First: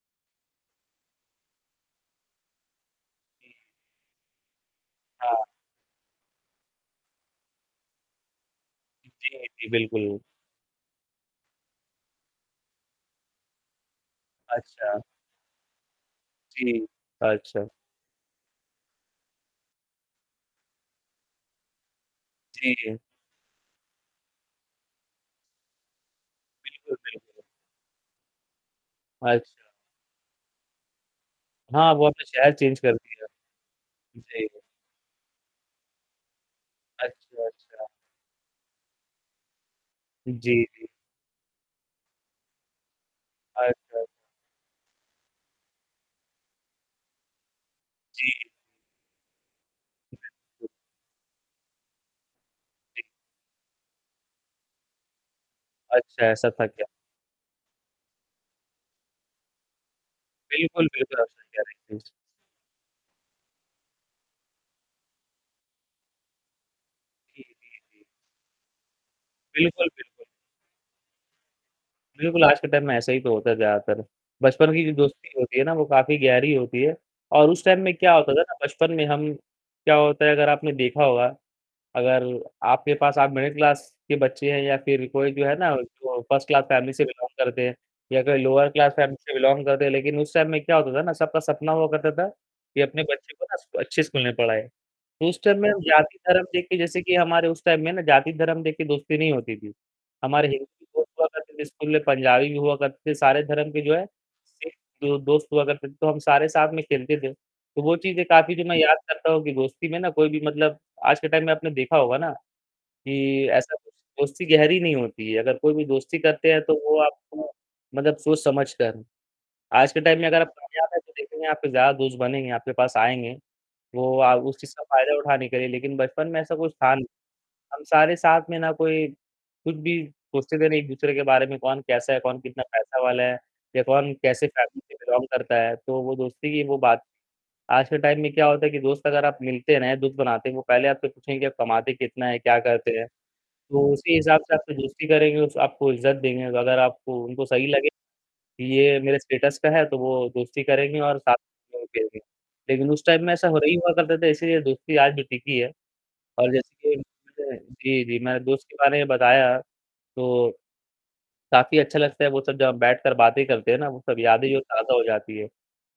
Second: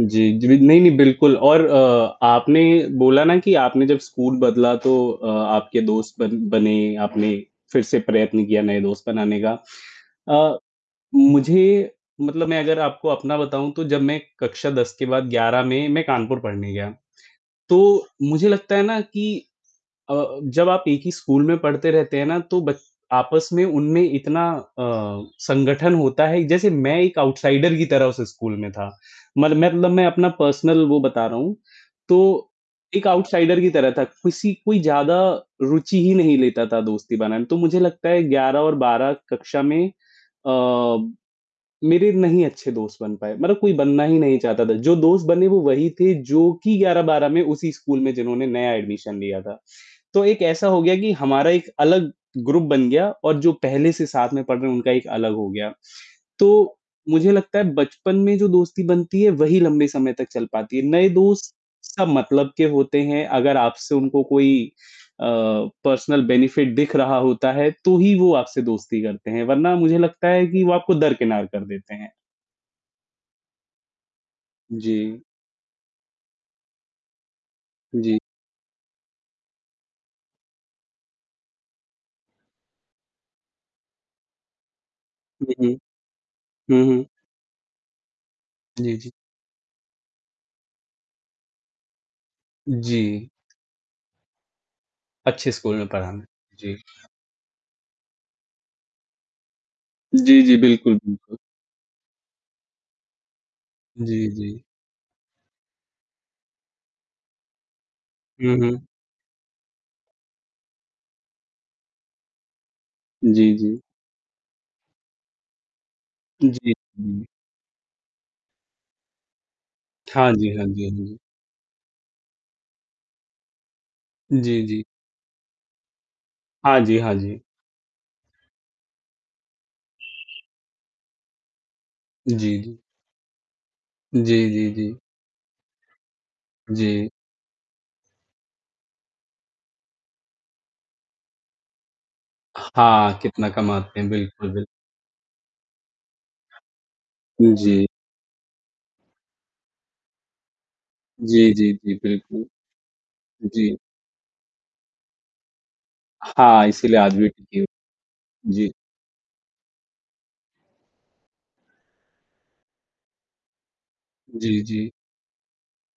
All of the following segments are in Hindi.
जी, जी। नहीं, नहीं। बिल्कुल और अ, आपने ये बोला ना कि आपने जब स्कूल बदला तो अ, हाँ। आपके दोस्त बन बने, आपने फिर से प्रयत्न किया नए दोस्त बनाने जी, का जी। बिल्कुल। अ, मुझे मतलब मैं अगर आपको अपना बताऊँ तो जब मैं कक्षा 10 अच्छा। के बाद 11 में मैं कानपुर पढ़ने जी। गया, अच्छा। तो मुझे लगता है ना कि अ, जब आप एक ही स्कूल में पढ़ते रहते हैं ना तो ब जी। आपस में उनमें इतना अ, संगठन होता है जैसे बिल्कुल, मैं एक बिल्कुल। आउटसाइडर की तरह उस स्कूल में था, मल अच्छा। मतलब मैं अपना पर्सनल वो बता रहा हूँ, हाँ, वो आपने तो शहर चेंज कर एक दिया। आउटसाइडर की तरह था। जी। किसी कोई ज़्यादा रुचि ही नहीं लेता था दोस्ती बनाने अच्छा, में, तो मुझे अच्छा। लगता है 11 और 12 कक्षा में जी, जी। अ मेरे नहीं अच्छे दोस्त बन पाए, मतलब अच्छा, कोई बनना अच्छा। ही नहीं चाहता था, जो दोस्त बने वो वही थे जो कि 11-12 में उसी स्कूल में जी। जिन्होंने नया एडमिशन लिया था, तो एक ऐसा [unintelligible] हो गया कि हमारा एक अलग ग्रुप बन जी। गया और जो पहले से साथ में पढ़ रहे हैं, उनका एक अलग हो गया। अच्छा, ऐसा थक तो गया। मुझे लगता है बचपन में जो दोस्ती बनती है वही लंबे समय तक चल पाती है, बिल्कुल, नए बिल्कुल। आप सही दोस्त कह रहे हैं। सब [unintelligible] मतलब के होते हैं अगर आपसे उनको कोई अ, पर्सनल बेनिफिट दिख रहा जी, होता है, जी, तो जी। ही वो आपसे दोस्ती करते हैं वरना बिल्कुल, मुझे बिल्कुल। लगता है कि वो आपको दरकिनार कर देते हैं। बिल्कुल, आज के टाइम में ऐसा ही तो होता है ज़्यादातर, बचपन की जो जी। दोस्ती होती है ना वो काफ़ी गहरी होती है और उस टाइम में क्या जी। होता था ना बचपन में हम क्या होता है अगर आपने देखा होगा, अगर आपके पास आप मिडिल क्लास के बच्चे हैं या फिर कोई जो है उहुँ। ना जो फर्स्ट क्लास हुँ, फैमिली से हुँ। बिलॉन्ग करते हैं या कोई लोअर क्लास जी, जी। फैमिली से बिलॉन्ग करते हैं, लेकिन उस टाइम में क्या होता था ना, सबका सपना हुआ करता था उ, कि अपने जी। बच्चे को ना स अच्छे स्कूल में पढ़ाएँ, उस अच्छे टाइम में स्कूल हम में पढ़ाना। जाति-धर्म देख जी। के जैसे कि हमारे उस टाइम में ना जाति-धर्म देख के दोस्ती नहीं होती थी, जी, हमारे जी। हिंदी बिल्कुल, दोस्त हुआ बिल्कुल। करते थे स्कूल में, पंजाबी भी हुआ करते थे, सारे धर्म के जो है जी, जी। [unintelligible] जो दोस्त हुआ करते थे तो हम सारे साथ में खेलते थे, तो वो चीज़ें काफ़ी हुँ, जो मैं हुँ। याद करता हूँ कि दोस्ती में ना कोई भी मतलब आज के टाइम में आपने देखा होगा ना कि जी, ऐसा जी। [unintelligible] दोस्ती गहरी नहीं होती है, अगर कोई भी दोस्ती उ, करते हैं जी। तो वो जी। आपको मतलब सोच-समझ कर। आज के टाइम में हाँ अगर आप जी, हाँ कामयाब जी, हाँ हैं तो जी। देखेंगे आपके ज्यादा दोस्त बनेंगे, आपके पास आएँगे, वो अ, उस जी, चीज़ का जी। फायदा उठाने के लिए लेकिन बचपन में ऐसा कुछ हाँ था जी, नहीं, हाँ जी। हम सारे साथ में ना कोई कुछ भी सोचते ही नहीं थे एक-दूसरे के बारे में, कौन कैसा है, जी, कौन कितना जी। पैसा वाला है या कौन जी, कैसी जी, जी। फॅमिली से बिलॉन्ग करता है, तो वो दोस्ती की वो बात जी। आज के टाइम में क्या होता है कि दोस्त अगर आप मिलते हैं ना, या दोस्त बनाते हैं, वो पहले आपसे पूछेंगे आप कमाते कितना हैं? क्या करते हैं? हाँ, कितना तो कमाते हैं। उसी हिसाब बिल्कुल, से बि आपसे दोस्ती करेंगे, उस आपको इज़्ज़त देंगे, अगर आपको उनको उ, सही जी। लगे, ये मेरे स्टेटस का है, तो वो दोस्ती करेंगे और साथ जी, जी, जी। [unintelligible] बिल्कुल। लेकिन उस टाइम में ऐसा नहीं जी। हुआ करता था इसीलिए दोस्ती आज भी टिकी है और हाँ, जैसे कि इसीलिए आज भी टिके [unintelligible] जी, जी मैंने दोस्त जी। के बारे में बताया, तो काफ़ी अच्छा लगता है वो सब जब हम बैठकर बातें करते हैं ना, वो सब यादें जी, जो जी। ताज़ा हो जाती हैं,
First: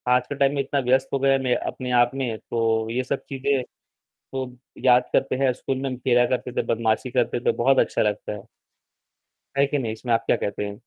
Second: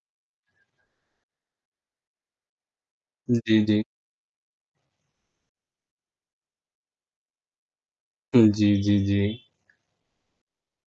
आज के टाइम में इतना व्यस्त हो गए हैं, मैं अपने आप में, तो ये सब चीज़ें जी, जी। तो याद करते हैं स्कूल में हम फिरा करते थे, बदमाशी करते थे, तो बहुत अच्छा लगता है। हुँ। जी, जी, जी। है कि नहीं? इसमें आप क्या कहते हैं?